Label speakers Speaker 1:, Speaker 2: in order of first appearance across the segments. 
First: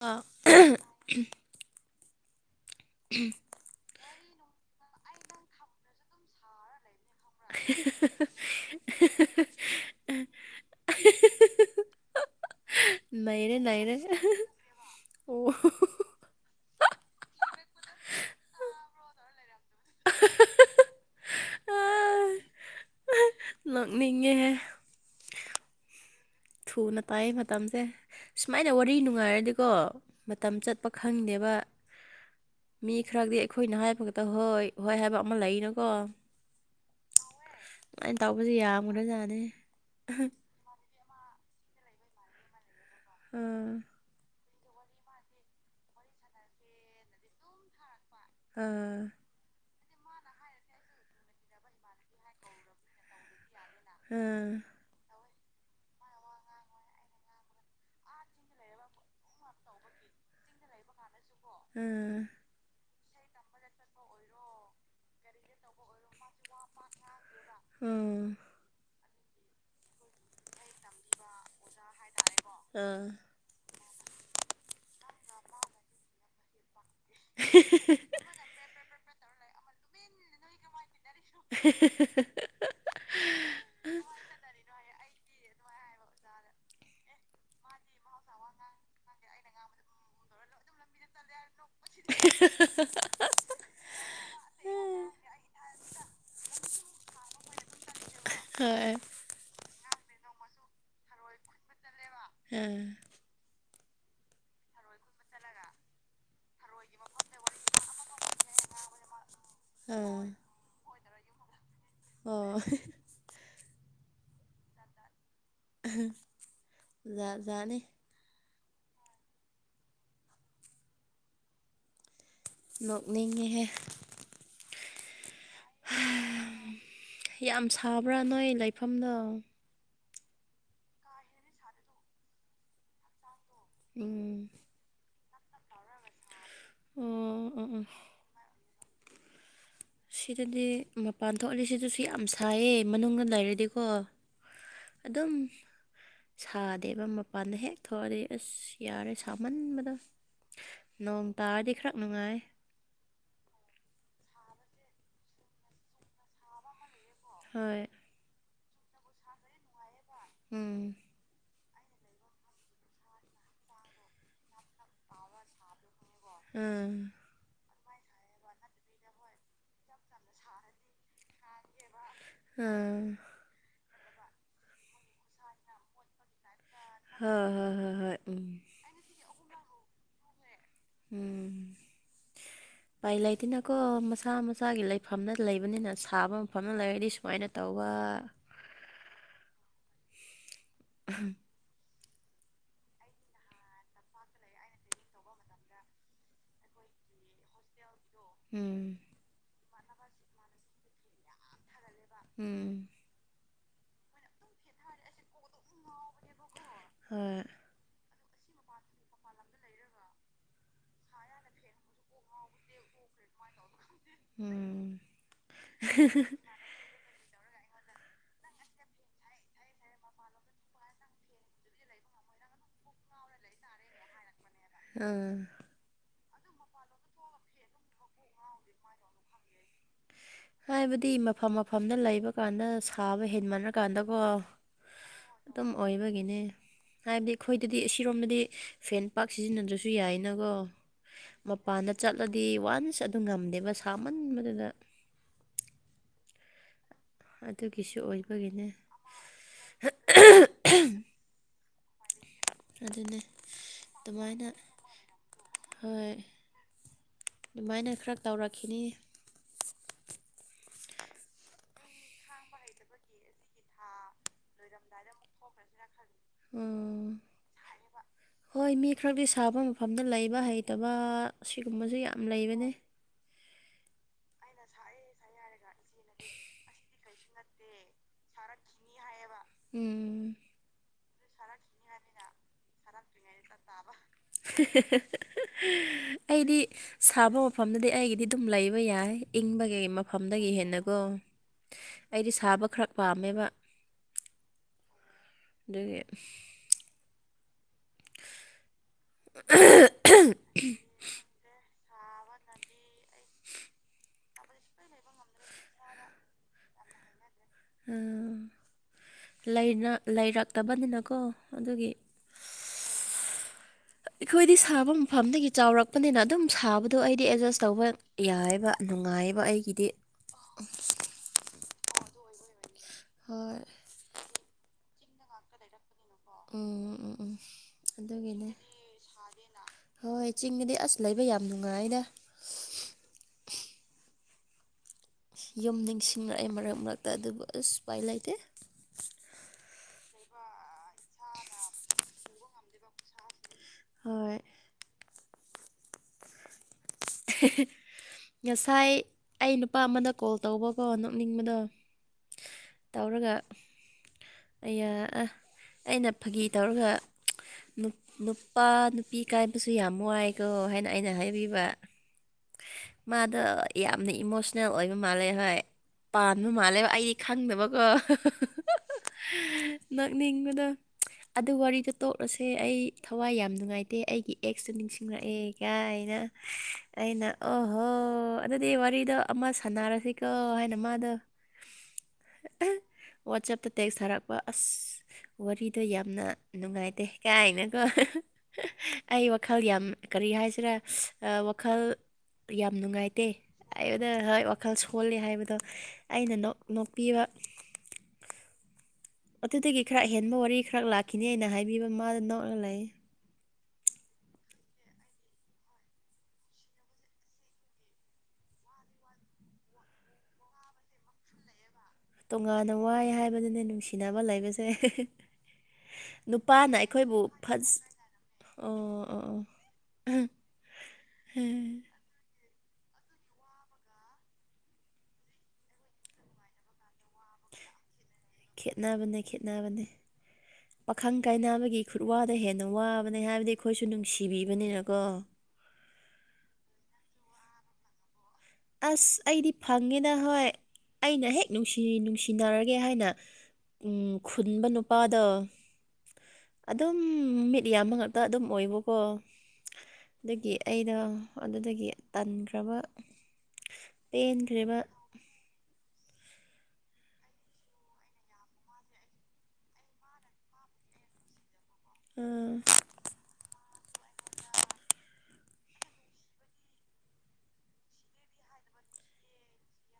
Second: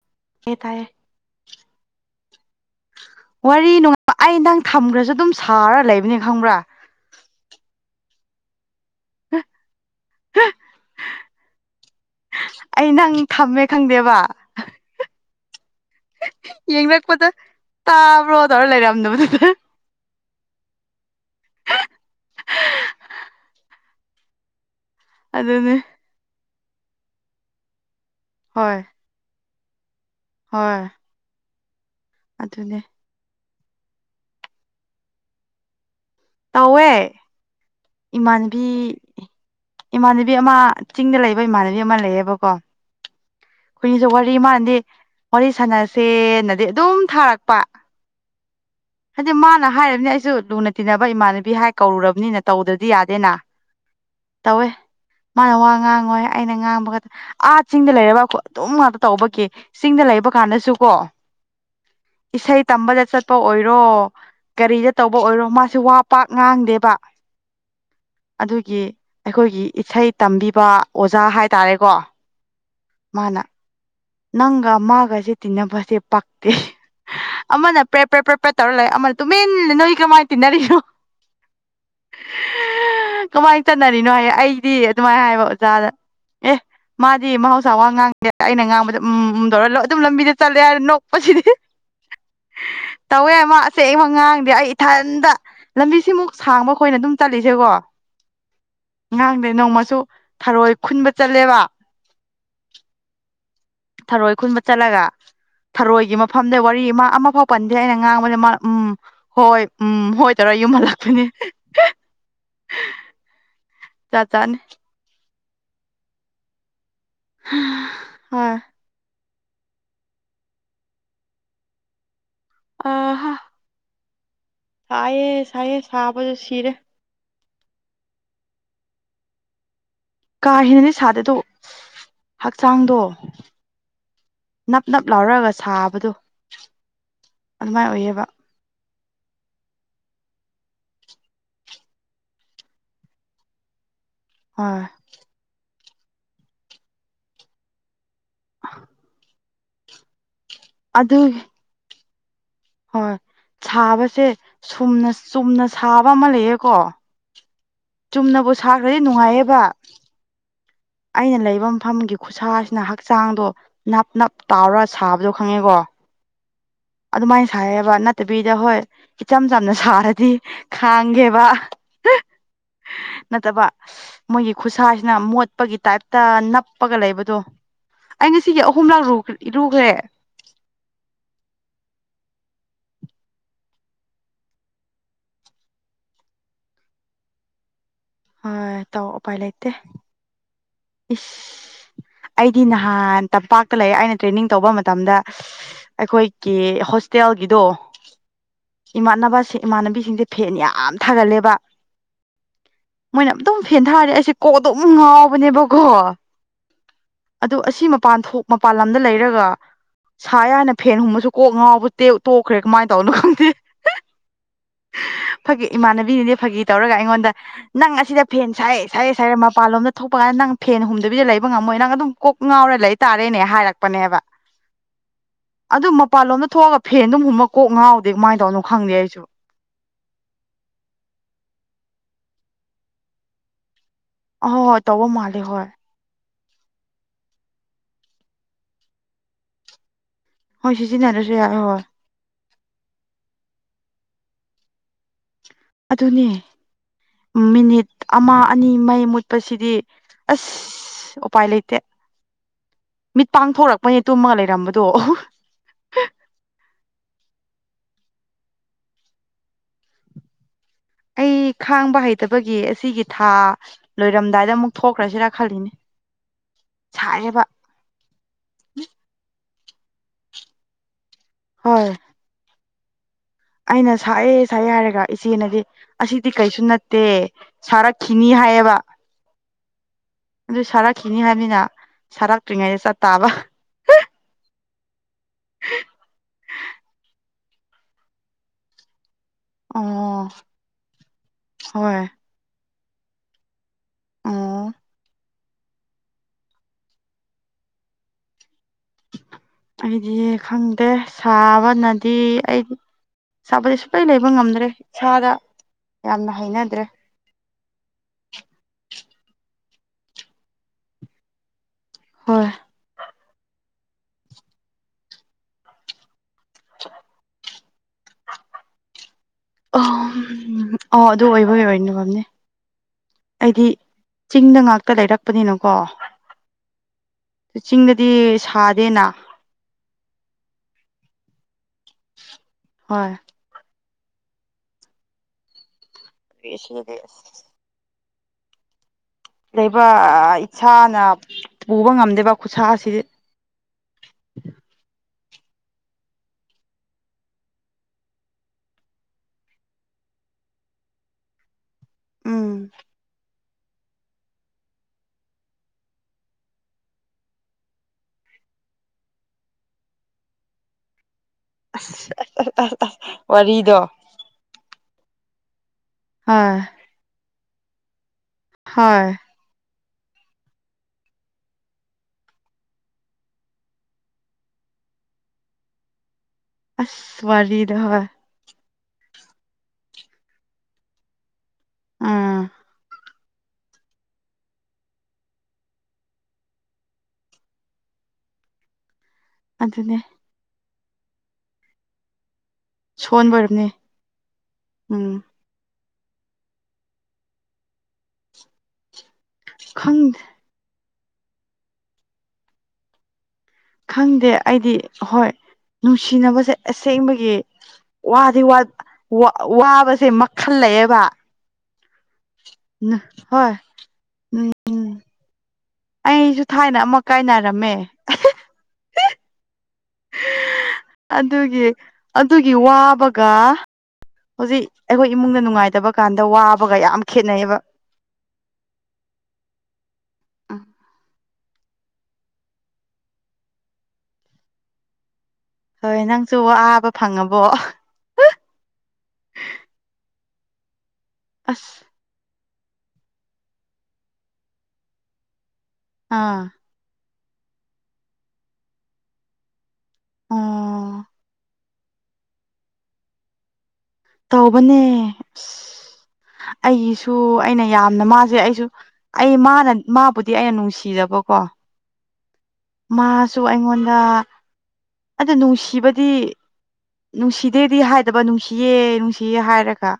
Speaker 1: ꯑ
Speaker 2: ꯇꯥꯏꯌꯦ ꯇꯥꯏꯌꯦ ꯋꯥꯔꯤ ꯅꯨꯡꯉꯥꯏꯕ ꯑꯩ ꯅꯪ ꯊꯝꯈ꯭ꯔꯁꯨ ꯑꯗꯨꯝ ꯁꯥꯔ ꯂꯩꯕꯅꯤ ꯈꯪꯕ꯭ꯔꯥ
Speaker 1: [inaudible]
Speaker 2: ꯍ ꯑꯩ ꯅꯪ
Speaker 1: ꯅꯩꯔꯦ
Speaker 2: ꯊꯝꯃꯦ
Speaker 1: ꯅꯩꯔꯦ
Speaker 2: ꯈꯪꯗꯦꯕ
Speaker 1: ꯑꯣ
Speaker 2: ꯌꯦꯡꯔꯛꯄꯗ ꯇꯥꯕ꯭ꯔꯣꯇꯧꯔ ꯂꯩꯔꯝꯗꯕꯗꯨꯗ
Speaker 1: ꯅꯣꯛꯅꯤꯡꯉꯦ
Speaker 2: ꯑꯗꯨꯅꯤ
Speaker 1: ꯊꯨꯅ ꯇꯥꯏ ꯃꯇꯝꯁꯦ ꯁꯨꯃꯥꯏꯅ
Speaker 2: ꯍꯣꯏ
Speaker 1: ꯋꯥꯔꯤ ꯅꯨꯡꯉꯥꯏꯔꯗꯤꯀꯣ ꯃꯇꯝ
Speaker 2: ꯍꯣꯏ
Speaker 1: ꯆꯠꯄ ꯈꯪꯗꯦꯕ
Speaker 2: ꯑꯗꯨꯅꯦ
Speaker 1: ꯃꯤ ꯈꯔꯗꯤ ꯑꯩꯈꯣꯏꯅ ꯍꯥꯏꯕ ꯈꯛꯇ ꯍꯣꯏ ꯍꯣꯏ ꯍꯥꯏꯕ ꯑꯃ ꯂꯩꯅꯀꯣ
Speaker 2: ꯀꯑꯦ
Speaker 1: ꯑꯗꯨꯃꯥꯏꯅ ꯇꯧꯕꯁꯦ
Speaker 2: ꯏꯃꯥꯟꯅꯕꯤ
Speaker 1: ꯌꯥꯝꯈ꯭ꯔꯖꯥꯠꯅꯤ
Speaker 2: ꯏꯃꯥꯟꯅꯕꯤ ꯑꯃ ꯆꯤꯡꯗ ꯂꯩꯕ ꯏꯃꯥꯟꯅꯕꯤ ꯑꯃ ꯂꯩꯌꯦꯕꯀꯣ
Speaker 1: ꯑꯥ
Speaker 2: ꯑꯩꯈꯣꯏꯒꯤꯁꯨ ꯋꯥꯔꯤ ꯃꯥꯟ ꯗꯤ ꯋꯥꯔꯤ ꯁꯥꯟꯅꯁꯦꯅꯗꯤ ꯑꯗꯨꯝ ꯊꯥꯔꯛꯄ
Speaker 1: ꯑꯥ
Speaker 2: ꯍꯥꯏꯗꯤ ꯃꯥꯅ ꯍꯥꯏꯔꯕꯅ ꯑꯩꯁꯨ ꯂꯨꯅ ꯇꯤꯟꯅꯕ ꯏꯃꯥꯟꯅꯕꯤ ꯍꯥꯏ ꯀꯧꯔꯨꯔꯕꯅꯤꯅ ꯇꯧꯗ꯭ꯔꯗꯤ ꯌꯥꯗꯦꯅ
Speaker 1: ꯎꯝ
Speaker 2: ꯇꯧꯋꯦ ꯃꯥꯅ ꯋꯥ ꯉꯥꯡꯉꯣꯏ ꯑꯩꯅ ꯉꯥꯡꯕ ꯈꯛꯇ ꯑꯥꯔꯠ ꯆꯁꯤꯡꯗ ꯂꯩꯔꯔꯕ ꯑꯩꯈꯣꯏ ꯑꯗꯨꯝ ꯉꯥꯛꯇ ꯇꯧꯕꯒꯤ ꯆꯤꯡꯗ ꯂꯩ ꯀꯥꯟꯗꯁꯨ ꯀꯣ
Speaker 1: ꯑꯥ
Speaker 2: ꯏꯁꯩ ꯇꯝꯕꯗ ꯆꯠꯄ ꯑꯣꯏꯔ ꯔꯣ ꯀꯔꯤꯗ ꯇꯧꯕ ꯑꯣꯏꯔꯣ ꯃꯥꯁꯦ ꯋꯥ ꯄꯥꯛ ꯉꯥꯡꯗꯦꯕ
Speaker 1: ꯎꯝ
Speaker 2: ꯑꯗꯨꯒꯤ ꯑꯩꯈꯣꯏꯒꯤ ꯏꯁꯩ ꯇꯝꯕꯤꯕ ꯑꯣꯖꯥ ꯍꯥꯏ ꯇꯥꯔꯦꯀꯣ
Speaker 1: ꯑꯥ
Speaker 2: ꯃꯥꯅ ꯅꯪ ꯃꯥꯒꯁꯦ ꯇꯅꯕꯁꯦ ꯄꯥꯛꯇꯦ ꯑꯃꯅ ꯄ꯭ꯔꯦ ꯄ꯭ꯔꯦ ꯄ꯭ꯔꯦꯞ ꯄ꯭ꯔꯦꯞ ꯇꯧꯔ ꯂꯩ ꯑꯃꯅ ꯇꯨꯃꯤꯟꯅ ꯅꯣꯏ ꯀꯃꯥꯏꯅ ꯇꯤꯟꯅꯔꯤꯅꯣ ꯀꯃꯥꯏꯅ ꯆꯠꯅꯔꯤꯅꯣ ꯍꯥꯏꯌꯦ ꯑꯩꯗꯤ ꯑꯗꯨꯃꯥꯏꯅ ꯍꯥꯏꯕ ꯑꯣꯖꯥꯗ ꯑꯦ ꯃꯥꯗꯤ ꯃꯍꯧꯁꯥ ꯋꯥ ꯉꯥꯡꯗꯦ ꯑꯩꯅ ꯉꯥꯡꯕꯗ ꯎꯝ ꯎꯝꯗꯧꯔ ꯑꯗꯨꯝ ꯂꯝꯕꯤꯗ ꯆꯠꯂꯦꯔ ꯅꯣꯛꯄꯁꯤꯗꯤ
Speaker 1: [inaudible]
Speaker 2: ꯇꯧꯋꯦ ꯑꯃ ꯑꯆꯦ ꯑꯃ ꯉꯥꯡꯗꯦ ꯑꯩ
Speaker 1: ꯍꯣꯏ
Speaker 2: ꯏꯊꯟꯗ ꯂꯝꯕꯤꯁꯤꯃꯨꯛ ꯁꯥꯡꯕ ꯑꯩꯈꯣꯏꯅ ꯑꯗꯨꯝ ꯆꯠꯂꯤꯁꯦ ꯏꯁꯦꯀꯣ
Speaker 1: ꯑꯥ
Speaker 2: ꯑꯉꯥꯡꯗ ꯅꯣꯡꯃꯁꯨ ꯊꯔꯣꯏ ꯈꯨꯟꯕ ꯆꯠꯂꯦꯕ
Speaker 1: ꯑꯝ
Speaker 2: ꯊꯔꯣꯏ ꯈꯨꯟꯕ ꯆꯠꯂꯒ ꯐꯔꯣꯏꯒꯤ ꯃꯐꯝꯗ ꯋꯥꯔꯤ ꯑꯃ ꯑꯃ ꯐꯥꯎ ꯄꯟꯗꯦ ꯑꯩꯅ ꯉꯥꯡꯕꯗ ꯎꯝ ꯍꯣꯏ ꯎꯝ
Speaker 1: ꯑꯥ
Speaker 2: ꯍꯣꯏ ꯇꯧꯔ ꯌꯨꯝ ꯍꯜꯂꯥꯛꯄꯅꯦ
Speaker 1: ꯑꯣ
Speaker 2: ꯖꯥꯠ ꯖꯥꯠꯅꯦ
Speaker 1: ꯖꯠ ꯖꯠꯅꯦ
Speaker 2: ꯍꯣꯏ ꯑ
Speaker 1: ꯅꯣꯛꯅꯤꯡꯉꯤꯍꯦ
Speaker 2: ꯁꯥꯏꯌꯦ ꯁꯥꯏꯌꯦ ꯁꯥꯕꯗ ꯁꯤꯔꯦ
Speaker 1: ꯌꯥꯝ ꯁꯥꯕ꯭ꯔꯥ ꯅꯣꯏ ꯂꯩꯐꯝꯗꯣ
Speaker 2: ꯀꯥ ꯍꯦꯟꯅꯗꯤ ꯁꯥꯗꯗꯨ ꯍꯛꯆꯥꯡꯗꯣ
Speaker 1: ꯎꯝ
Speaker 2: ꯅꯞ ꯅꯞ ꯂꯥꯎꯔꯛꯑꯒ ꯁꯥꯕꯗꯣ
Speaker 1: ꯑꯣ ꯑꯣ ꯑꯣ
Speaker 2: ꯑꯗꯨꯃꯥꯏꯅ ꯑꯣꯏꯌꯦꯕ
Speaker 1: ꯁꯤꯗꯗꯤ ꯃꯄꯥꯟ ꯊꯣꯛꯂꯤꯁꯤꯗꯁꯨ ꯌꯥꯝ ꯁꯥꯏꯌꯦ ꯃꯅꯨꯡꯗ ꯂꯩꯔꯗꯤꯀꯣ
Speaker 2: ꯍꯣꯏ
Speaker 1: ꯑꯗꯨꯝ ꯁꯥꯗꯦꯕ ꯃꯄꯥꯟꯗ ꯍꯦꯛ ꯊꯣꯛꯑꯗꯤ ꯑꯁ ꯌꯥꯔꯦ ꯁꯥꯃꯟꯕꯗꯣ
Speaker 2: ꯑꯗꯨ
Speaker 1: ꯅꯣꯡ ꯇꯥꯔꯗꯤ ꯈꯔ ꯅꯨꯡꯉꯥꯏ
Speaker 2: ꯍꯣꯏ ꯁꯥꯕꯁꯦ ꯆꯨꯝꯅ ꯁꯥꯕ ꯑꯃ ꯂꯩꯌꯦꯀꯣ
Speaker 1: ꯍꯣꯏ
Speaker 2: ꯆꯨꯝꯅꯕꯨ ꯁꯥꯈ꯭ꯔꯗꯤ ꯅꯨꯡꯉꯥꯏꯌꯦꯕ
Speaker 1: ꯎꯝ
Speaker 2: ꯑꯩꯅ ꯂꯩꯐꯝ ꯃꯐꯝꯒꯤ ꯈꯨꯠꯁꯥꯁꯤꯅ ꯍꯛꯆꯥꯡꯗꯣ ꯅꯞ ꯅꯞ ꯇꯥꯎꯔꯒ ꯁꯥꯕꯗꯣ ꯈꯪꯉꯦꯀꯣ
Speaker 1: ꯎꯝ
Speaker 2: ꯑꯗꯨꯃꯥꯏꯅ ꯁꯥꯏꯌꯦꯕ ꯅꯠꯇꯕꯤꯗ ꯍꯣꯏ ꯏꯆꯝ ꯆꯝꯅ ꯁꯥꯔꯗꯤ ꯈꯥꯡꯒꯦꯕ
Speaker 1: ꯎꯝ
Speaker 2: ꯅꯠꯇꯕ ꯃꯣꯏꯒꯤ ꯈꯨꯠꯁꯥꯁꯤꯅ ꯃꯣꯠꯄꯒꯤ ꯇꯥꯏꯞꯇ ꯅꯞ ꯀꯞꯄꯒ ꯂꯩꯕꯗꯣ
Speaker 1: ꯍꯣꯏ ꯍꯣꯏ ꯍꯣꯏ ꯍꯣꯏ
Speaker 2: ꯑꯩ
Speaker 1: ꯎꯝ
Speaker 2: ꯉꯁꯤꯒꯤ ꯑꯍꯨꯝ ꯂꯛ ꯏꯔꯨꯈ꯭ꯔꯦ
Speaker 1: ꯎꯝ [unintelligible] ꯎ ꯄꯥꯏ ꯂꯩꯇꯅꯀꯣ ꯃꯁꯥ ꯃꯁꯥꯒꯤ ꯂꯩꯐꯝꯅ ꯂꯩꯕꯅꯤꯅ ꯁꯥꯕ ꯃꯐꯝꯗ ꯂꯩꯔꯗꯤ ꯁꯨꯃꯥꯏꯅ ꯇꯧ
Speaker 2: ꯍꯣꯏ ꯇꯧ ꯎꯄꯥꯏ ꯂꯩꯇ ꯎꯐ ꯑꯩꯗꯤ ꯅꯍꯥꯟ ꯇꯝꯄꯥꯛꯇ ꯂꯩ ꯑꯩꯅ ꯇ꯭ꯔꯦꯟꯅꯤꯡ ꯇꯧꯕ ꯃꯇꯝꯗ ꯑꯩꯈꯣꯏꯒꯤ ꯍꯣꯁꯇꯦꯜꯒꯤꯗꯣ
Speaker 1: ꯎꯝ
Speaker 2: ꯏꯃꯥꯟꯅꯕꯁꯤꯡ ꯏꯃꯥꯟꯅꯕꯤꯁꯤꯡꯁꯦ ꯐꯦꯟ ꯌꯥꯝ ꯊꯥꯒꯜꯂꯦꯕ
Speaker 1: ꯎꯝ
Speaker 2: ꯑꯗꯨꯝ ꯐꯦꯟꯊꯥꯔꯦ ꯑꯩꯁꯦ ꯀꯣꯗꯣ ꯑꯃꯝ ꯉꯥꯎꯕꯅꯦꯕꯀꯣ
Speaker 1: ꯍꯣꯏ
Speaker 2: ꯑꯗꯨ ꯑꯁꯤꯃ ꯄꯥꯟꯊꯣꯛ ꯃꯄꯥꯟ ꯂꯝꯗ ꯂꯩꯔꯒ ꯁꯥꯏ ꯍꯥꯏꯅ ꯐꯦꯟꯍꯨꯝꯕꯁꯨ ꯀꯣꯛ ꯉꯥꯎꯕ ꯇꯣꯛꯈ꯭ꯔꯦ ꯀꯃꯥꯏꯅ ꯇꯧꯅꯣ ꯈꯪꯗꯦ
Speaker 1: ꯎꯝ
Speaker 2: ꯐꯥꯒꯤ ꯏꯃꯥꯟꯅꯕꯤꯖꯤꯡꯖꯦ ꯐꯥꯒꯤ ꯇꯧꯔꯒ ꯑꯩꯉꯣꯟꯗ ꯅꯪ ꯑꯁꯤꯗ ꯐꯦꯟ ꯁꯥꯏꯌꯦ ꯁꯥꯌꯦ ꯁꯥꯏꯌꯦ ꯃꯄꯥꯟꯂꯣꯝꯗ ꯊꯣꯛꯄ ꯀꯥꯟꯗ ꯅꯪ ꯐꯦꯟ ꯍꯨꯝꯗꯕꯤꯗ ꯂꯩꯕ ꯉꯝꯃꯣꯏ ꯅꯪ ꯑꯗꯨꯝ ꯀꯣꯛ ꯉꯥꯎꯔ ꯂꯩ ꯇꯥꯔꯦꯅꯦ ꯍꯥꯏꯔꯛꯄꯅꯦꯕ
Speaker 1: ꯑꯥ
Speaker 2: ꯃ ꯄꯥꯟꯂꯣꯝꯗ ꯊꯣꯛꯑꯒ ꯐꯦꯟ ꯑꯗꯨꯝ ꯍꯨꯝꯕ ꯀꯣꯛ ꯉꯥꯎꯗꯦ ꯀꯃꯥꯏꯅ ꯇꯧꯅꯣ ꯈꯪꯗꯦ ꯑꯩꯁꯨ
Speaker 1: ꯍꯥꯏꯕꯗꯤ ꯃꯐꯝ ꯃꯐꯝꯗ ꯂꯩꯕ ꯀꯥꯟꯗ ꯁꯥꯕ ꯍꯦꯟ ꯃꯥꯟꯅ ꯀꯥꯟꯗꯀꯣ
Speaker 2: ꯑꯍꯣꯏ ꯍꯣꯏ ꯇꯧꯕ ꯃꯥꯜꯂꯦ ꯍꯣꯏ
Speaker 1: ꯑꯗꯨꯝ ꯑꯣꯏꯕꯒꯤꯅꯦ ꯍꯥꯏꯕꯗꯤ ꯑꯩꯈꯣꯏꯗꯗꯤ ꯑꯁꯤꯔꯣꯝꯗꯗꯤ ꯐꯦꯟ ꯄꯥꯛ ꯁꯤꯖꯤꯟꯅꯗ꯭ꯔꯁꯨ ꯌꯥꯏ ꯀꯩꯅꯒꯣ
Speaker 2: ꯍꯣꯏ ꯁꯤꯖꯤꯟꯅꯔꯁꯨ ꯌꯥꯏ ꯍꯣꯏ
Speaker 1: ꯃꯄꯥꯟꯗ ꯆꯠꯂꯗꯤ ꯋꯥꯟꯁ ꯑꯗꯨ ꯉꯝꯗꯦꯕ ꯁꯥꯃꯟꯕꯗꯨꯗ
Speaker 2: ꯑꯗꯨꯅꯦ ꯃꯤꯅꯤꯠ
Speaker 1: ꯑꯗꯨꯒꯤꯁꯨ
Speaker 2: ꯑꯃ
Speaker 1: ꯑꯣꯏꯕꯒꯤꯅꯦ
Speaker 2: ꯑꯅꯤ ꯃꯩ ꯃꯨꯠꯄꯁꯤꯗꯤ ꯑꯁ ꯎꯄꯥꯏ ꯂꯩꯇꯦ
Speaker 1: ꯑꯗꯨꯅꯦ
Speaker 2: ꯃꯤꯠ ꯄꯥꯡꯊꯣꯔꯛꯄꯅꯦ ꯇꯨꯝꯃꯒ
Speaker 1: ꯑꯗꯨꯃꯥꯏꯅ
Speaker 2: ꯂꯩꯔꯝꯕꯗꯣ
Speaker 1: ꯍꯣꯏ ꯑꯗꯨꯃꯥꯏꯅ ꯈꯔ ꯇꯧꯔꯛꯈꯤꯅꯤ
Speaker 2: ꯑꯩ ꯈꯥꯡꯕ ꯍꯩꯇꯕꯒꯤ ꯑꯁꯤꯒꯤ ꯊꯥ ꯂꯣꯏꯔꯝꯗꯥꯏꯗ ꯑꯃꯨꯛ ꯊꯣꯛꯈ꯭ꯔꯁꯤꯔꯥ ꯈꯜꯂꯤꯅꯦ
Speaker 1: ꯎꯝ
Speaker 2: ꯁꯥꯏꯌꯦꯕ
Speaker 1: ꯍꯣꯏ ꯃꯤ ꯈꯔꯗꯤ ꯁꯥꯖ ꯃꯐꯝ ꯃꯐꯝꯗ ꯂꯩꯕ ꯍꯩꯇꯕ
Speaker 2: ꯍꯣꯏ
Speaker 1: ꯑꯁꯤꯒꯨꯝꯕꯁꯨ ꯌꯥꯝ ꯂꯩꯕꯅꯦ
Speaker 2: ꯑꯩꯅ ꯁꯥꯏꯍꯦ ꯁꯥꯏꯌꯦ ꯍꯥꯏꯔꯒ ꯏꯆꯦꯅꯗꯤ ꯑꯁꯤꯗꯤ ꯀꯩꯁꯨ ꯅꯠꯇꯦ ꯁꯥꯔꯛꯈꯤꯅꯤ ꯍꯥꯏꯌꯦꯕ
Speaker 1: ꯎꯝ
Speaker 2: ꯑꯗꯨ ꯁꯥꯔꯛꯈꯤꯅꯤ ꯍꯥꯏꯕꯅꯤꯅ ꯁꯥꯔꯛꯇ꯭ꯔꯤꯉꯩꯗ ꯆꯠ ꯇꯥꯕ
Speaker 1: ꯑꯩꯗꯤ ꯁꯥꯕ ꯃꯐꯝꯗꯗꯤ ꯑꯩꯒꯤꯗꯤ ꯑꯗꯨꯝ ꯂꯩꯕ ꯌꯥꯏ ꯏꯪꯕꯒꯤ
Speaker 2: ꯑꯣ
Speaker 1: ꯃꯐꯝꯗꯒꯤ ꯍꯦꯟꯅꯀꯣ
Speaker 2: ꯍꯣꯏ
Speaker 1: ꯑꯩꯗꯤ ꯁꯥꯕ ꯈꯔ ꯄꯥꯝꯃꯦꯕ
Speaker 2: ꯑꯣ
Speaker 1: ꯑꯗꯨꯒꯤ [unintelligible]
Speaker 2: ꯑꯩꯗꯤ ꯈꯪꯗꯦ ꯁꯥꯕꯅꯗꯤ ꯑꯩ ꯁꯥꯥꯕꯗꯤ ꯁꯨꯛꯂꯩ ꯂꯩꯕ ꯉꯝꯗ꯭ꯔꯦ ꯏꯁꯥꯗ ꯌꯥꯝꯅ ꯍꯩꯅꯗ꯭ꯔꯦ
Speaker 1: ꯂꯩꯔꯛꯇꯕꯅꯤꯅꯀꯣ ꯑꯗꯨꯒꯤ
Speaker 2: ꯍꯣꯏ
Speaker 1: [unintelligible] ꯑꯩꯈꯣꯏꯗꯤ ꯁꯥꯕ ꯃꯐꯝꯗꯒꯤ ꯆꯥꯎꯔꯛꯄꯅꯤꯅ ꯑꯗꯨꯝ ꯁꯥꯕꯗꯣ ꯑꯩꯗꯤ ꯑꯦꯗꯖꯁ ꯇꯧꯕ ꯌꯥꯏꯕ ꯅꯨꯡꯉꯥꯏꯕ
Speaker 2: ꯑ
Speaker 1: ꯑꯩꯒꯤꯗꯤ
Speaker 2: ꯑ ꯑꯗꯨ ꯑꯣꯏꯕꯒꯤ ꯑꯣꯏꯔꯝꯅꯤ
Speaker 1: ꯍꯣꯏ
Speaker 2: ꯑꯩꯗꯤ ꯆꯤꯡꯗ ꯉꯥꯛꯇ ꯂꯩꯔꯛꯄꯅꯤꯅꯀꯣ
Speaker 1: ꯎꯝ ꯎꯝ ꯎꯝ
Speaker 2: ꯆꯤꯡꯗꯗꯤ
Speaker 1: ꯑꯗꯨꯒꯤꯅꯦ
Speaker 2: ꯁꯥꯗꯦꯅ
Speaker 1: ꯍꯣꯏ ꯆꯤꯡꯒꯤꯗꯤ ꯑꯁ ꯂꯩꯕ ꯌꯥꯝ ꯅꯨꯡꯉꯥꯏꯗ
Speaker 2: ꯍꯣꯏ
Speaker 1: ꯌꯨꯝ ꯅꯤꯡꯁꯤꯡꯉꯛꯑꯦ
Speaker 2: ꯑꯗꯨꯒꯤ
Speaker 1: ꯃꯔꯛ
Speaker 2: ꯁꯤꯗꯗꯤ
Speaker 1: ꯃꯔꯛꯇ
Speaker 2: ꯑꯁ
Speaker 1: ꯑꯗꯨꯕꯨ ꯑꯁ ꯎꯄꯥꯏ ꯂꯩꯇꯦ
Speaker 2: ꯂꯩꯕ ꯏꯁꯥꯅ ꯄꯨꯕ ꯉꯝꯗꯦꯕ ꯈꯨꯠꯁꯥꯁꯤꯗꯤ
Speaker 1: ꯍꯣꯏ ꯉꯁꯥꯏ ꯑꯩ ꯅꯨꯄꯥ ꯑꯃꯗ ꯀꯣꯜ ꯇꯧꯕꯀꯣ ꯅꯣꯛꯅꯤꯡꯕꯗꯣ
Speaker 2: ꯎꯝ
Speaker 1: ꯇꯧꯔꯒ ꯑꯩꯅ ꯐꯥꯒꯤ ꯇꯧꯔꯒ ꯅꯨꯄꯥ ꯅꯨꯄꯤ ꯀꯥꯏꯕꯁꯨ ꯌꯥꯝ ꯋꯥꯏꯀꯣ ꯍꯥꯏꯅ ꯑꯩꯅ ꯍꯥꯏꯕꯤꯕ
Speaker 2: ꯑ ꯑ ꯋꯥꯔꯤꯗꯣ
Speaker 1: ꯑꯗꯨ ꯃꯥꯜꯂꯦ ꯍꯣꯏ ꯄꯥꯟꯕ
Speaker 2: ꯍꯣꯏ
Speaker 1: ꯃꯥꯜꯂꯦꯕ ꯑꯩꯗꯤ ꯈꯪꯗꯕꯀꯣ
Speaker 2: ꯍꯣꯏ
Speaker 1: ꯅꯛꯅꯤꯡꯕꯗ ꯑꯗꯨ ꯋꯥꯔꯤꯗ ꯇꯣꯛꯂꯁꯦ ꯑꯩ ꯊꯋꯥꯏ ꯌꯥꯝ ꯅꯨꯡꯉꯥꯏꯇꯦ ꯑꯩꯒꯤ ꯑꯦꯛꯁꯇ ꯅꯤꯡꯁꯤꯡꯂꯛꯑꯦ ꯀꯥꯏꯅ
Speaker 2: ꯑꯁ
Speaker 1: ꯑꯩꯅ
Speaker 2: ꯋꯥꯔꯤꯗꯣ
Speaker 1: ꯑꯣꯍꯣ
Speaker 2: ꯍꯣꯏ
Speaker 1: ꯑꯗꯨꯗꯤ ꯋꯥꯔꯤꯗꯣ ꯑꯃ ꯁꯥꯟꯅꯔꯁꯤꯀꯣ ꯍꯥꯏꯅ ꯃꯥꯗꯣ
Speaker 2: ꯎꯝ
Speaker 1: ꯋꯥꯆꯦꯞꯇ ꯇꯦꯛꯁ ꯊꯥꯔꯛꯄ ꯑꯁ ꯋꯥꯔꯤꯗꯣ ꯌꯥꯝꯅ ꯅꯨꯡꯉꯥꯏꯇꯦ ꯀꯥꯏꯅꯀꯣ ꯑꯩ ꯋꯥꯈꯜ ꯌꯥꯝ
Speaker 2: ꯑꯗꯨꯅꯦ
Speaker 1: ꯀꯔꯤ ꯍꯥꯏꯁꯤꯔꯥ ꯋꯥꯈꯜ ꯌꯥꯝ ꯅꯨꯡꯉꯥꯏꯇꯦ
Speaker 2: ꯁꯣꯟꯕ ꯑꯣꯏꯔꯝꯅꯤ
Speaker 1: ꯑꯩꯕꯗ ꯍꯣꯏ ꯋꯥꯈꯜ ꯁꯣꯜꯂꯦ
Speaker 2: ꯎꯝ
Speaker 1: ꯍꯥꯏꯕꯗꯣ ꯑꯩꯅ ꯅꯣꯛꯄꯤꯕ ꯑꯗꯨꯗꯒꯤ ꯈꯔ
Speaker 2: ꯈꯪꯗꯦ
Speaker 1: ꯑꯍꯦꯟꯕ ꯋꯥꯔꯤ ꯈꯔ ꯂꯥꯛ ꯈꯤꯅꯦ ꯑꯅ ꯍꯥꯏꯕꯤꯕ ꯃꯥꯗ ꯅꯣꯛꯅ ꯂꯩ
Speaker 2: ꯈꯪꯗꯦ ꯑꯩꯗꯤ ꯍꯣꯏ ꯅꯨꯡꯁꯤꯅꯕꯁꯦ ꯑꯁꯦꯡꯕꯒꯤ ꯋꯥꯗꯤ ꯋꯥꯕꯁꯦ ꯃꯈꯜ ꯂꯩꯑꯦꯕ
Speaker 1: ꯇꯣꯉꯥꯟꯅ ꯋꯥꯏ ꯍꯥꯏꯕꯗꯨꯅꯦ ꯅꯨꯡꯁꯤꯅꯕ ꯂꯩꯕꯁꯦ
Speaker 2: ꯑꯩꯁꯨ
Speaker 1: ꯅꯨꯄꯥꯅ
Speaker 2: ꯊꯥꯏꯅ ꯑꯃ
Speaker 1: ꯑꯩꯈꯣꯏꯕꯨ ꯐ
Speaker 2: ꯀꯥꯏꯅꯔꯝꯃꯦ ꯑꯗꯨꯒꯤ ꯑꯗꯨꯒꯤ ꯋꯥꯕꯒ ꯍꯧꯖꯤꯛ ꯑꯩꯈꯣꯏ ꯏꯃꯨꯡꯗ ꯅꯨꯡꯉꯥꯏꯇꯕ ꯀꯥꯟꯗ ꯋꯥꯕꯒ ꯌꯥꯝ ꯈꯦꯠꯅꯩꯌꯦꯕ
Speaker 1: ꯈꯦꯅꯕꯅꯦ ꯈꯦꯅꯕꯅꯦ
Speaker 2: ꯎꯝ
Speaker 1: ꯄꯥꯈꯪ ꯀꯥꯏꯅꯕ ꯑꯩꯒꯤ ꯈꯨꯠꯋꯥꯗ ꯍꯦꯟꯅ ꯋꯥꯕꯅꯦ ꯍꯥꯏꯕꯗꯤ ꯑꯩꯈꯣꯏꯁꯨ ꯅꯨꯡꯁꯤꯕꯤꯕꯅꯤꯅꯀꯣ
Speaker 2: ꯍꯣꯏ ꯅꯪꯁꯨ ꯑꯕ ꯐꯪꯉꯕꯣ
Speaker 1: ꯑꯁ ꯑꯩꯗꯤ ꯐꯪꯉꯦꯅ ꯍꯣꯏ ꯑꯩꯅ ꯍꯦꯛ ꯅꯨꯡꯁꯤ
Speaker 2: ꯑꯁ
Speaker 1: ꯅꯨꯡꯁꯤ ꯀꯤꯟꯅꯔꯒꯦ ꯍꯥꯏꯅ ꯈꯨꯟꯕ ꯅꯨꯄꯥꯗꯣ
Speaker 2: ꯑꯥ
Speaker 1: ꯎꯝ ꯃꯤꯠ ꯌꯥꯝꯌꯥꯝꯕ ꯉꯛꯇ ꯑꯗꯨꯝ ꯑꯣꯏꯕꯀꯣ ꯑꯗꯨꯒꯤ ꯑꯩꯅ
Speaker 2: ꯑꯣ
Speaker 1: ꯑꯗꯨꯗꯒꯤ ꯇꯟꯈ꯭ꯔꯕ
Speaker 2: ꯇꯧꯕꯅꯦ
Speaker 1: ꯄꯦꯟꯈ꯭ꯔꯦꯕ
Speaker 2: ꯑꯩꯒꯤꯁꯨ ꯑꯩꯅ ꯌꯥꯝꯅ ꯃꯥꯁꯦ ꯑꯩꯁꯨ ꯑꯩ ꯃꯥꯅ ꯃꯥꯕꯨꯗꯤ ꯑꯩꯅ ꯅꯨꯡꯁꯤꯖꯕ ꯀꯣꯀꯣ
Speaker 1: ꯑꯥ
Speaker 2: ꯃꯥꯁꯨ ꯑꯩꯉꯣꯟꯗ ꯑꯗꯨ ꯅꯨꯡꯁꯤꯕꯗꯤ ꯅꯨꯡꯁꯤꯗꯦꯗꯤ ꯍꯥꯏꯗꯕ ꯅꯨꯡꯁꯤꯌꯦ ꯅꯨꯡꯁꯤꯌꯦ ꯍꯥꯏꯔꯒ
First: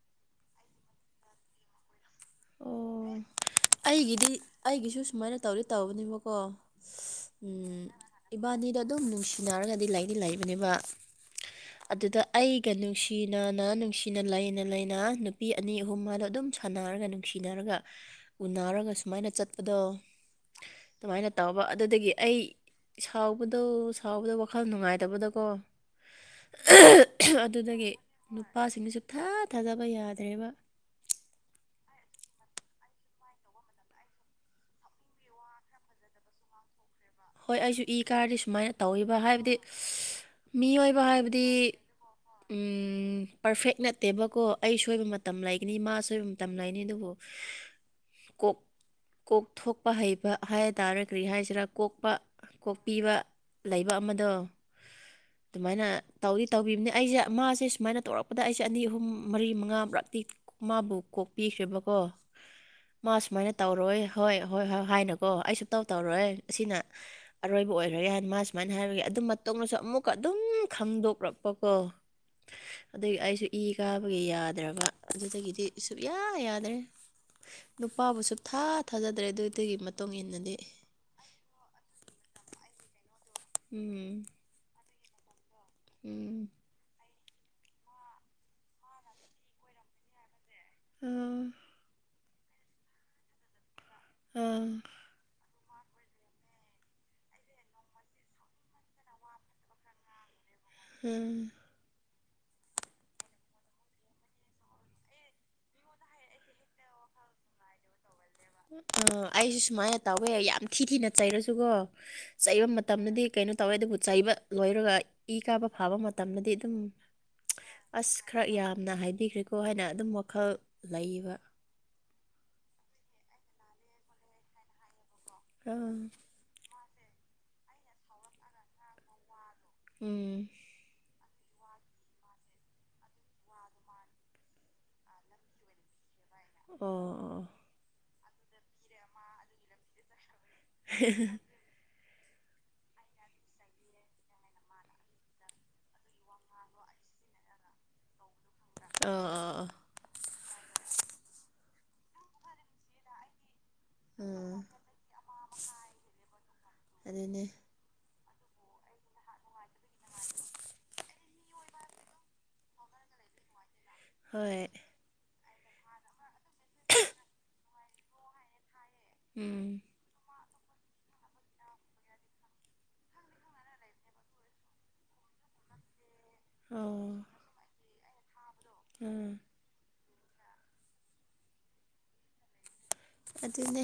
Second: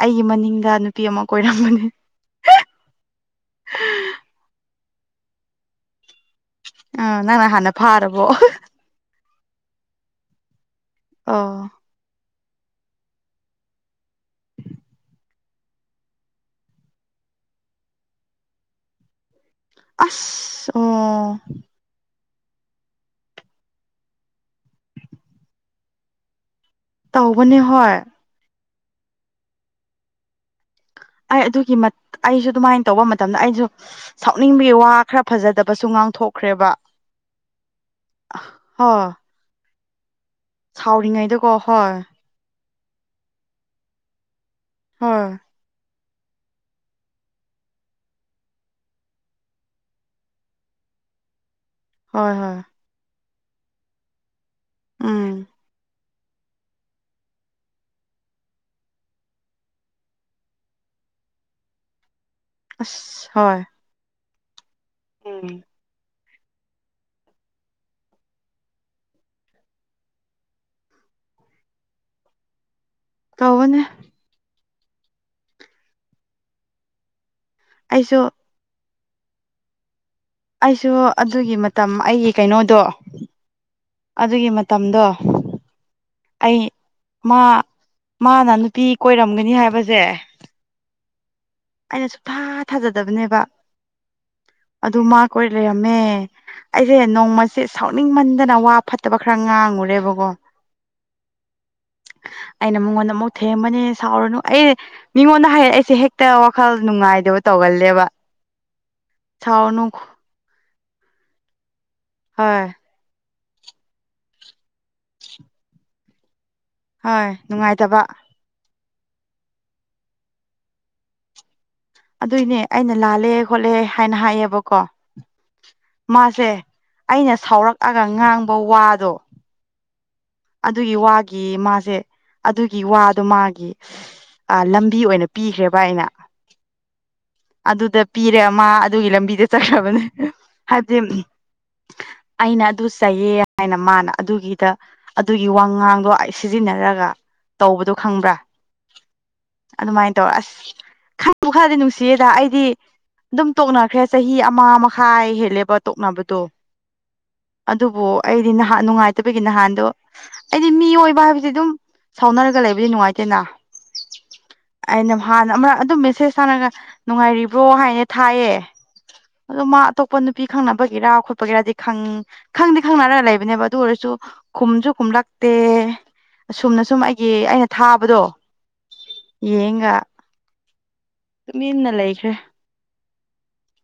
Speaker 2: ꯑꯩꯒꯤ ꯃꯅꯤꯡꯗ ꯅꯨꯄꯤ ꯑꯃ ꯀꯣꯏꯔꯝꯕꯅꯤ
Speaker 1: ꯑꯣ ꯑꯩꯒꯤꯗꯤ ꯑꯩꯒꯤꯁꯨ ꯁꯨꯃꯥꯏꯅ ꯇꯧꯔꯤ ꯇꯧꯕꯅꯤꯕ ꯀꯣ
Speaker 2: ꯑꯥ ꯅꯪꯅ ꯍꯥꯟꯅ ꯐꯥꯔꯕꯣ
Speaker 1: ꯏꯕꯥꯅꯤꯗꯣ ꯑꯗꯨꯝ ꯅꯨꯡꯁꯤꯅꯔꯒꯗꯤ ꯂꯥꯏꯔꯤꯛꯗꯤ ꯂꯩꯕꯅꯦꯕ
Speaker 2: ꯑ
Speaker 1: ꯑꯗꯨꯗ ꯑꯩꯒ ꯅꯨꯡꯁꯤꯅꯅ ꯅꯨꯡꯁꯤꯅ ꯂꯩꯅ ꯂꯩꯅ ꯅꯨꯄꯤ ꯑꯅꯤ ꯑꯍꯨꯝ ꯃꯥꯂꯣ ꯑꯗꯨꯝ ꯁꯥꯟꯅꯔꯒ ꯁꯤꯅꯔꯒ ꯎꯅꯔꯒ ꯁꯨꯃꯥꯏꯅ ꯆꯠ
Speaker 2: ꯑꯁ ꯑꯣ
Speaker 1: ꯑꯗꯨꯗꯒꯤ ꯑꯩ ꯁꯥꯎꯕꯗꯣ ꯁꯥꯎꯕꯗꯣ ꯋꯥꯈꯜ ꯅꯨꯡꯉꯥꯏꯇꯕꯗꯀꯣ
Speaker 2: ꯇꯧꯕꯅꯦ ꯍꯣꯏ
Speaker 1: ꯅꯨꯄꯥꯁꯤꯡꯅꯁꯨ ꯊꯥ ꯊꯥꯗꯕ ꯌꯥꯗ꯭ꯔꯦꯕ
Speaker 2: ꯑꯩ ꯑꯗꯨꯒꯤ ꯑꯩꯁꯨ ꯑꯗꯨꯃꯥꯏꯅ ꯇꯧꯕ ꯃꯇꯝꯗ ꯑꯩꯁꯨ ꯁꯥꯎꯅꯤꯡꯕꯒꯤ ꯋꯥ ꯈꯔ ꯐꯖꯗꯕꯁꯨ ꯉ ꯄꯥꯡꯊꯣꯛꯈ꯭ꯔꯦꯕ
Speaker 1: ꯍꯣꯏ ꯑꯩꯁꯨ ꯏ ꯀꯥꯔꯗꯤ ꯁꯨꯃꯥꯏꯅ ꯇꯧꯕ ꯍꯥꯏꯕꯗꯤ ꯃꯤꯑꯣꯏꯕ ꯍꯥꯏꯕꯗꯤ
Speaker 2: ꯁꯥꯎꯔꯤꯉꯩꯗꯀꯣ ꯍꯣꯏ
Speaker 1: ꯄꯔꯐꯦꯛ ꯅꯠꯇꯦꯕꯀꯣ ꯑꯩ ꯁꯣꯏꯕ ꯃꯇꯝ
Speaker 2: ꯍꯣꯏ
Speaker 1: ꯂꯩꯒꯅꯤ ꯃꯥꯁꯨ ꯁꯣꯏꯕ ꯃꯇꯝꯝꯅꯥꯥꯏꯏꯅꯤ ꯑꯗꯨꯕꯨ ꯀꯣꯛ ꯀꯣꯛ ꯊꯣꯛꯄ ꯍꯩꯕ ꯍꯥꯏꯕ ꯇꯥꯔ ꯀꯔꯤ ꯍꯥꯏꯁꯤꯔꯥ ꯀꯣꯛꯄ
Speaker 2: ꯍꯣꯏ ꯍꯣꯏ
Speaker 1: ꯀꯣꯛꯄꯤꯕ ꯂꯩꯕ ꯑꯃꯗꯣ
Speaker 2: ꯎꯝ
Speaker 1: ꯑꯗꯨꯃꯥꯏꯅ ꯇꯧꯗꯤ ꯇꯧꯕꯤꯕꯅꯤ ꯑꯩꯁꯦ ꯃꯥꯁꯦ ꯁꯨꯃꯥꯏꯅ ꯇꯧꯔꯛꯄꯗ ꯑꯩꯁꯦ ꯑꯅꯤ ꯑꯍꯨꯝ ꯃꯔꯤ ꯃꯉꯥ ꯃꯨꯔꯛꯇꯤ ꯃꯥꯕꯨ ꯀꯣꯛꯄꯤꯈ꯭ꯔꯦꯕꯀꯣ ꯃꯥ
Speaker 2: ꯑꯁ
Speaker 1: ꯁꯨꯃꯥꯏꯅ
Speaker 2: ꯍꯣꯏ
Speaker 1: ꯇꯧꯔꯣꯏ ꯍꯣꯏ ꯍꯣꯏ ꯍꯣꯏ ꯍꯥꯏꯅꯀꯣ
Speaker 2: ꯎꯝ
Speaker 1: ꯑꯩꯁꯨ ꯇꯧ ꯇꯧꯔꯣꯏ ꯑꯁꯤꯅ [unintelligible] ꯑꯔꯣꯏꯕ ꯑꯣꯏꯔ꯭ꯔ ꯌꯥꯅ ꯃꯥ ꯁꯨꯃꯥꯏꯅ ꯍꯥꯏꯔꯒ ꯑꯗꯨ ꯃꯇꯣꯗꯁꯨ ꯑꯃꯨꯛꯀ ꯑꯗꯨꯝ ꯈꯪꯗꯣꯛꯂꯛꯄ ꯀꯣ [unintelligible] ꯑꯗꯨ ꯑꯩꯁꯨ ꯏ
Speaker 2: ꯇꯧꯕꯅꯦ
Speaker 1: ꯀꯥꯕꯒꯤ ꯌꯥꯗ꯭ꯔꯕ ꯑꯗꯨꯗꯒꯤꯗꯤ ꯁꯨꯛꯌꯥ ꯌꯥꯗ꯭ꯔꯦ
Speaker 2: ꯑꯩꯁꯨ
Speaker 1: ꯅꯨꯄꯥꯕꯨ ꯁꯨꯞ ꯊꯥ ꯊꯥꯖꯗ꯭ꯔꯦ ꯑꯗꯨꯗꯒꯤ ꯃꯇꯨꯡ ꯏꯟꯅꯗꯤ
Speaker 2: ꯑꯩꯁꯨ ꯑꯗꯨꯒꯤ ꯃꯇꯝ ꯑꯩꯒꯤ ꯀꯩꯅꯣꯗꯣ
Speaker 1: ꯎꯝ
Speaker 2: ꯑꯗꯨꯒꯤ ꯃꯇꯝꯗꯣ [unintelligible]
Speaker 1: ꯎꯝ
Speaker 2: ꯑꯩ ꯃꯥ ꯃꯥꯅ ꯅꯨꯄꯤ ꯀꯣꯏꯔꯝꯒꯅꯤ ꯍꯥꯏꯕꯁꯦ
Speaker 1: ꯑꯥ
Speaker 2: ꯑꯩꯅ ꯁꯨꯡꯊꯥ ꯊꯥꯖꯗꯕꯅꯦꯕ
Speaker 1: ꯑꯥ
Speaker 2: ꯑꯗꯨ ꯃꯥ ꯀꯣꯏ ꯂꯩꯔꯝꯃꯦ ꯑꯩꯁꯦ ꯅꯣꯡꯃꯁꯦ ꯁꯥꯎꯅꯤꯡꯃꯟꯗꯅ ꯋꯥ ꯐꯠꯇꯕ ꯈꯔ ꯉꯥꯡꯉꯨꯔꯦꯕꯀꯣ
Speaker 1: ꯎꯝ
Speaker 2: ꯑꯩꯅ ꯃꯉꯣꯟꯗ ꯑꯃꯨꯛ ꯊꯦꯝꯕꯅꯦ ꯁꯥꯎꯔꯅꯨ ꯑꯩ ꯃꯤꯉꯣꯟꯗ ꯍꯥꯏꯔꯛ ꯑꯩꯁꯦ ꯍꯦꯛꯇ ꯋꯥꯈꯜ ꯅꯨꯡꯉꯥꯏꯗꯕ ꯇꯧꯒꯜꯂꯦꯕ
Speaker 1: ꯑ ꯑꯩꯁꯨ
Speaker 2: ꯁꯥꯎꯔꯅꯨ
Speaker 1: ꯁꯨꯃꯥꯏꯅ ꯇꯧꯋꯦ ꯌꯥꯝ ꯊꯤ ꯊꯤꯅ ꯆꯩꯔꯁꯨꯀꯣ
Speaker 2: ꯍꯣꯏ
Speaker 1: ꯆꯩꯕ ꯃꯇꯝꯗꯗꯤ ꯀꯩꯅꯣ ꯇꯧꯋꯦ ꯑꯗꯨꯕꯨ ꯆꯩꯕ ꯂꯣꯏꯔꯒ ꯏ ꯀꯥꯕ ꯐꯥꯕ ꯃꯇꯝꯗꯗꯤ ꯑꯗꯨꯝ
Speaker 2: ꯍꯣꯏ ꯅꯨꯡꯉꯥꯏꯇꯕ
Speaker 1: ꯑꯁ ꯈꯔ ꯌꯥꯝꯅ ꯍꯥꯏꯕꯤꯈ꯭ꯔꯦꯀꯣ ꯍꯥꯏꯅ ꯑꯗꯨꯝ ꯋꯥꯈꯜ ꯂꯩꯌꯦꯕ
Speaker 2: ꯑꯗꯨꯏꯅꯦ ꯑꯩꯅ ꯂꯥꯜꯂꯦ ꯈꯣꯠꯂꯦ ꯍꯥꯏꯅ ꯍꯥꯏꯌꯦꯕꯀꯣ
Speaker 1: ꯑꯥ
Speaker 2: ꯃꯥꯁꯦ ꯑꯩꯅ ꯁꯥꯎꯔꯛꯑꯒ ꯉꯥꯡꯕ ꯋꯥꯗꯣ
Speaker 1: ꯎꯝ
Speaker 2: ꯑꯗꯨꯒꯤ ꯋꯥꯒꯤ ꯃꯥꯁꯦ ꯑꯗꯨꯒꯤ ꯋꯥꯗꯣ ꯃꯥꯒꯤ ꯂꯝꯕꯤ ꯑꯣꯏꯅ ꯄꯤꯈ꯭ꯔꯦꯕ ꯑꯩꯅ
Speaker 1: ꯑ ꯑ
Speaker 2: ꯑꯗꯨꯗ ꯄꯤꯔꯦ ꯑꯃ ꯑꯗꯨꯒꯤ ꯂꯝꯕꯤꯗ ꯆꯠꯈ꯭ꯔꯕꯅꯦ ꯍꯥꯏꯕꯗꯤ ꯑꯩꯅ ꯑꯗꯨ ꯆꯥꯏꯌꯦ ꯍꯥꯏꯅ ꯃꯥꯅ ꯑꯗꯨꯒꯤꯗ ꯑꯗꯨꯒꯤ ꯋꯥ ꯉꯥꯡꯗꯣ ꯑꯩ ꯁꯤꯖꯤꯟꯅꯔꯒ ꯇꯧꯕꯗꯣ ꯈꯪꯕ꯭ꯔꯥ
Speaker 1: ꯑꯥ ꯑꯥꯥ
Speaker 2: ꯈꯪ ꯈꯔꯗꯤ ꯅꯨꯡꯁꯤꯌꯦꯗ ꯑꯩꯗꯤ ꯑꯗꯨꯝ ꯇꯣꯛꯅꯈ꯭ꯔꯦ ꯆꯍꯤ
Speaker 1: ꯎꯝ
Speaker 2: ꯑꯃ ꯃꯈꯥꯏ ꯍꯦꯜꯂꯦꯕ ꯇꯣꯛꯅꯕꯗꯣ
Speaker 1: ꯑꯗꯨꯅꯦ
Speaker 2: ꯑꯗꯨꯕꯨ ꯑꯩꯗꯤ ꯅꯍꯥꯟ ꯅꯨꯡꯉꯥꯏꯇꯕꯒꯤ ꯅꯍꯥꯟꯗꯣ ꯑꯩꯗꯤ ꯃꯤ ꯑꯣꯏꯏꯕ ꯍꯥꯏꯕꯕꯁꯤ ꯑꯗꯨꯝ ꯁꯥꯎꯅꯔꯒ ꯂꯩꯕꯗꯤ ꯅꯨꯡꯉꯥꯏꯇꯦꯅ
Speaker 1: ꯍꯣꯏ
Speaker 2: ꯑꯩꯅ ꯍꯥꯟꯅ ꯑꯃꯛ ꯑꯗꯨꯝ ꯃꯦꯁꯦꯁ ꯊꯥꯅꯔꯒ ꯅꯨꯡꯉꯥꯏꯔꯤꯕ꯭ꯔꯣ ꯍꯥꯏꯅ ꯊꯥꯏꯌꯦ ꯑꯗꯣ
Speaker 1: ꯎꯝ
Speaker 2: ꯃꯥ ꯑꯇꯣꯞꯄ ꯅꯨ ꯄꯄꯤ ꯈꯪꯅꯕꯒꯤꯔꯥ ꯈꯣꯠꯄꯒꯤꯔꯗꯤꯪ ꯈꯪꯗꯤ ꯈꯪꯅꯔ ꯂꯩꯕꯅꯦꯕ ꯑꯗꯨ ꯑꯣꯏꯔꯁꯨ ꯈꯨꯝꯁꯨ ꯈꯨꯝꯂꯛꯇꯦ ꯑꯁꯨꯝꯅ
Speaker 1: ꯑꯣ
Speaker 2: ꯁꯨꯝ ꯑꯩꯒꯤ ꯑꯩꯅ ꯊꯥꯕꯗꯣ
Speaker 1: ꯎꯝ
Speaker 2: ꯌꯦꯡꯒ ꯇꯨꯃꯤ ꯏꯟꯅ ꯂꯩꯈ꯭ꯔꯦ
Speaker 1: ꯑꯗꯨꯅꯦ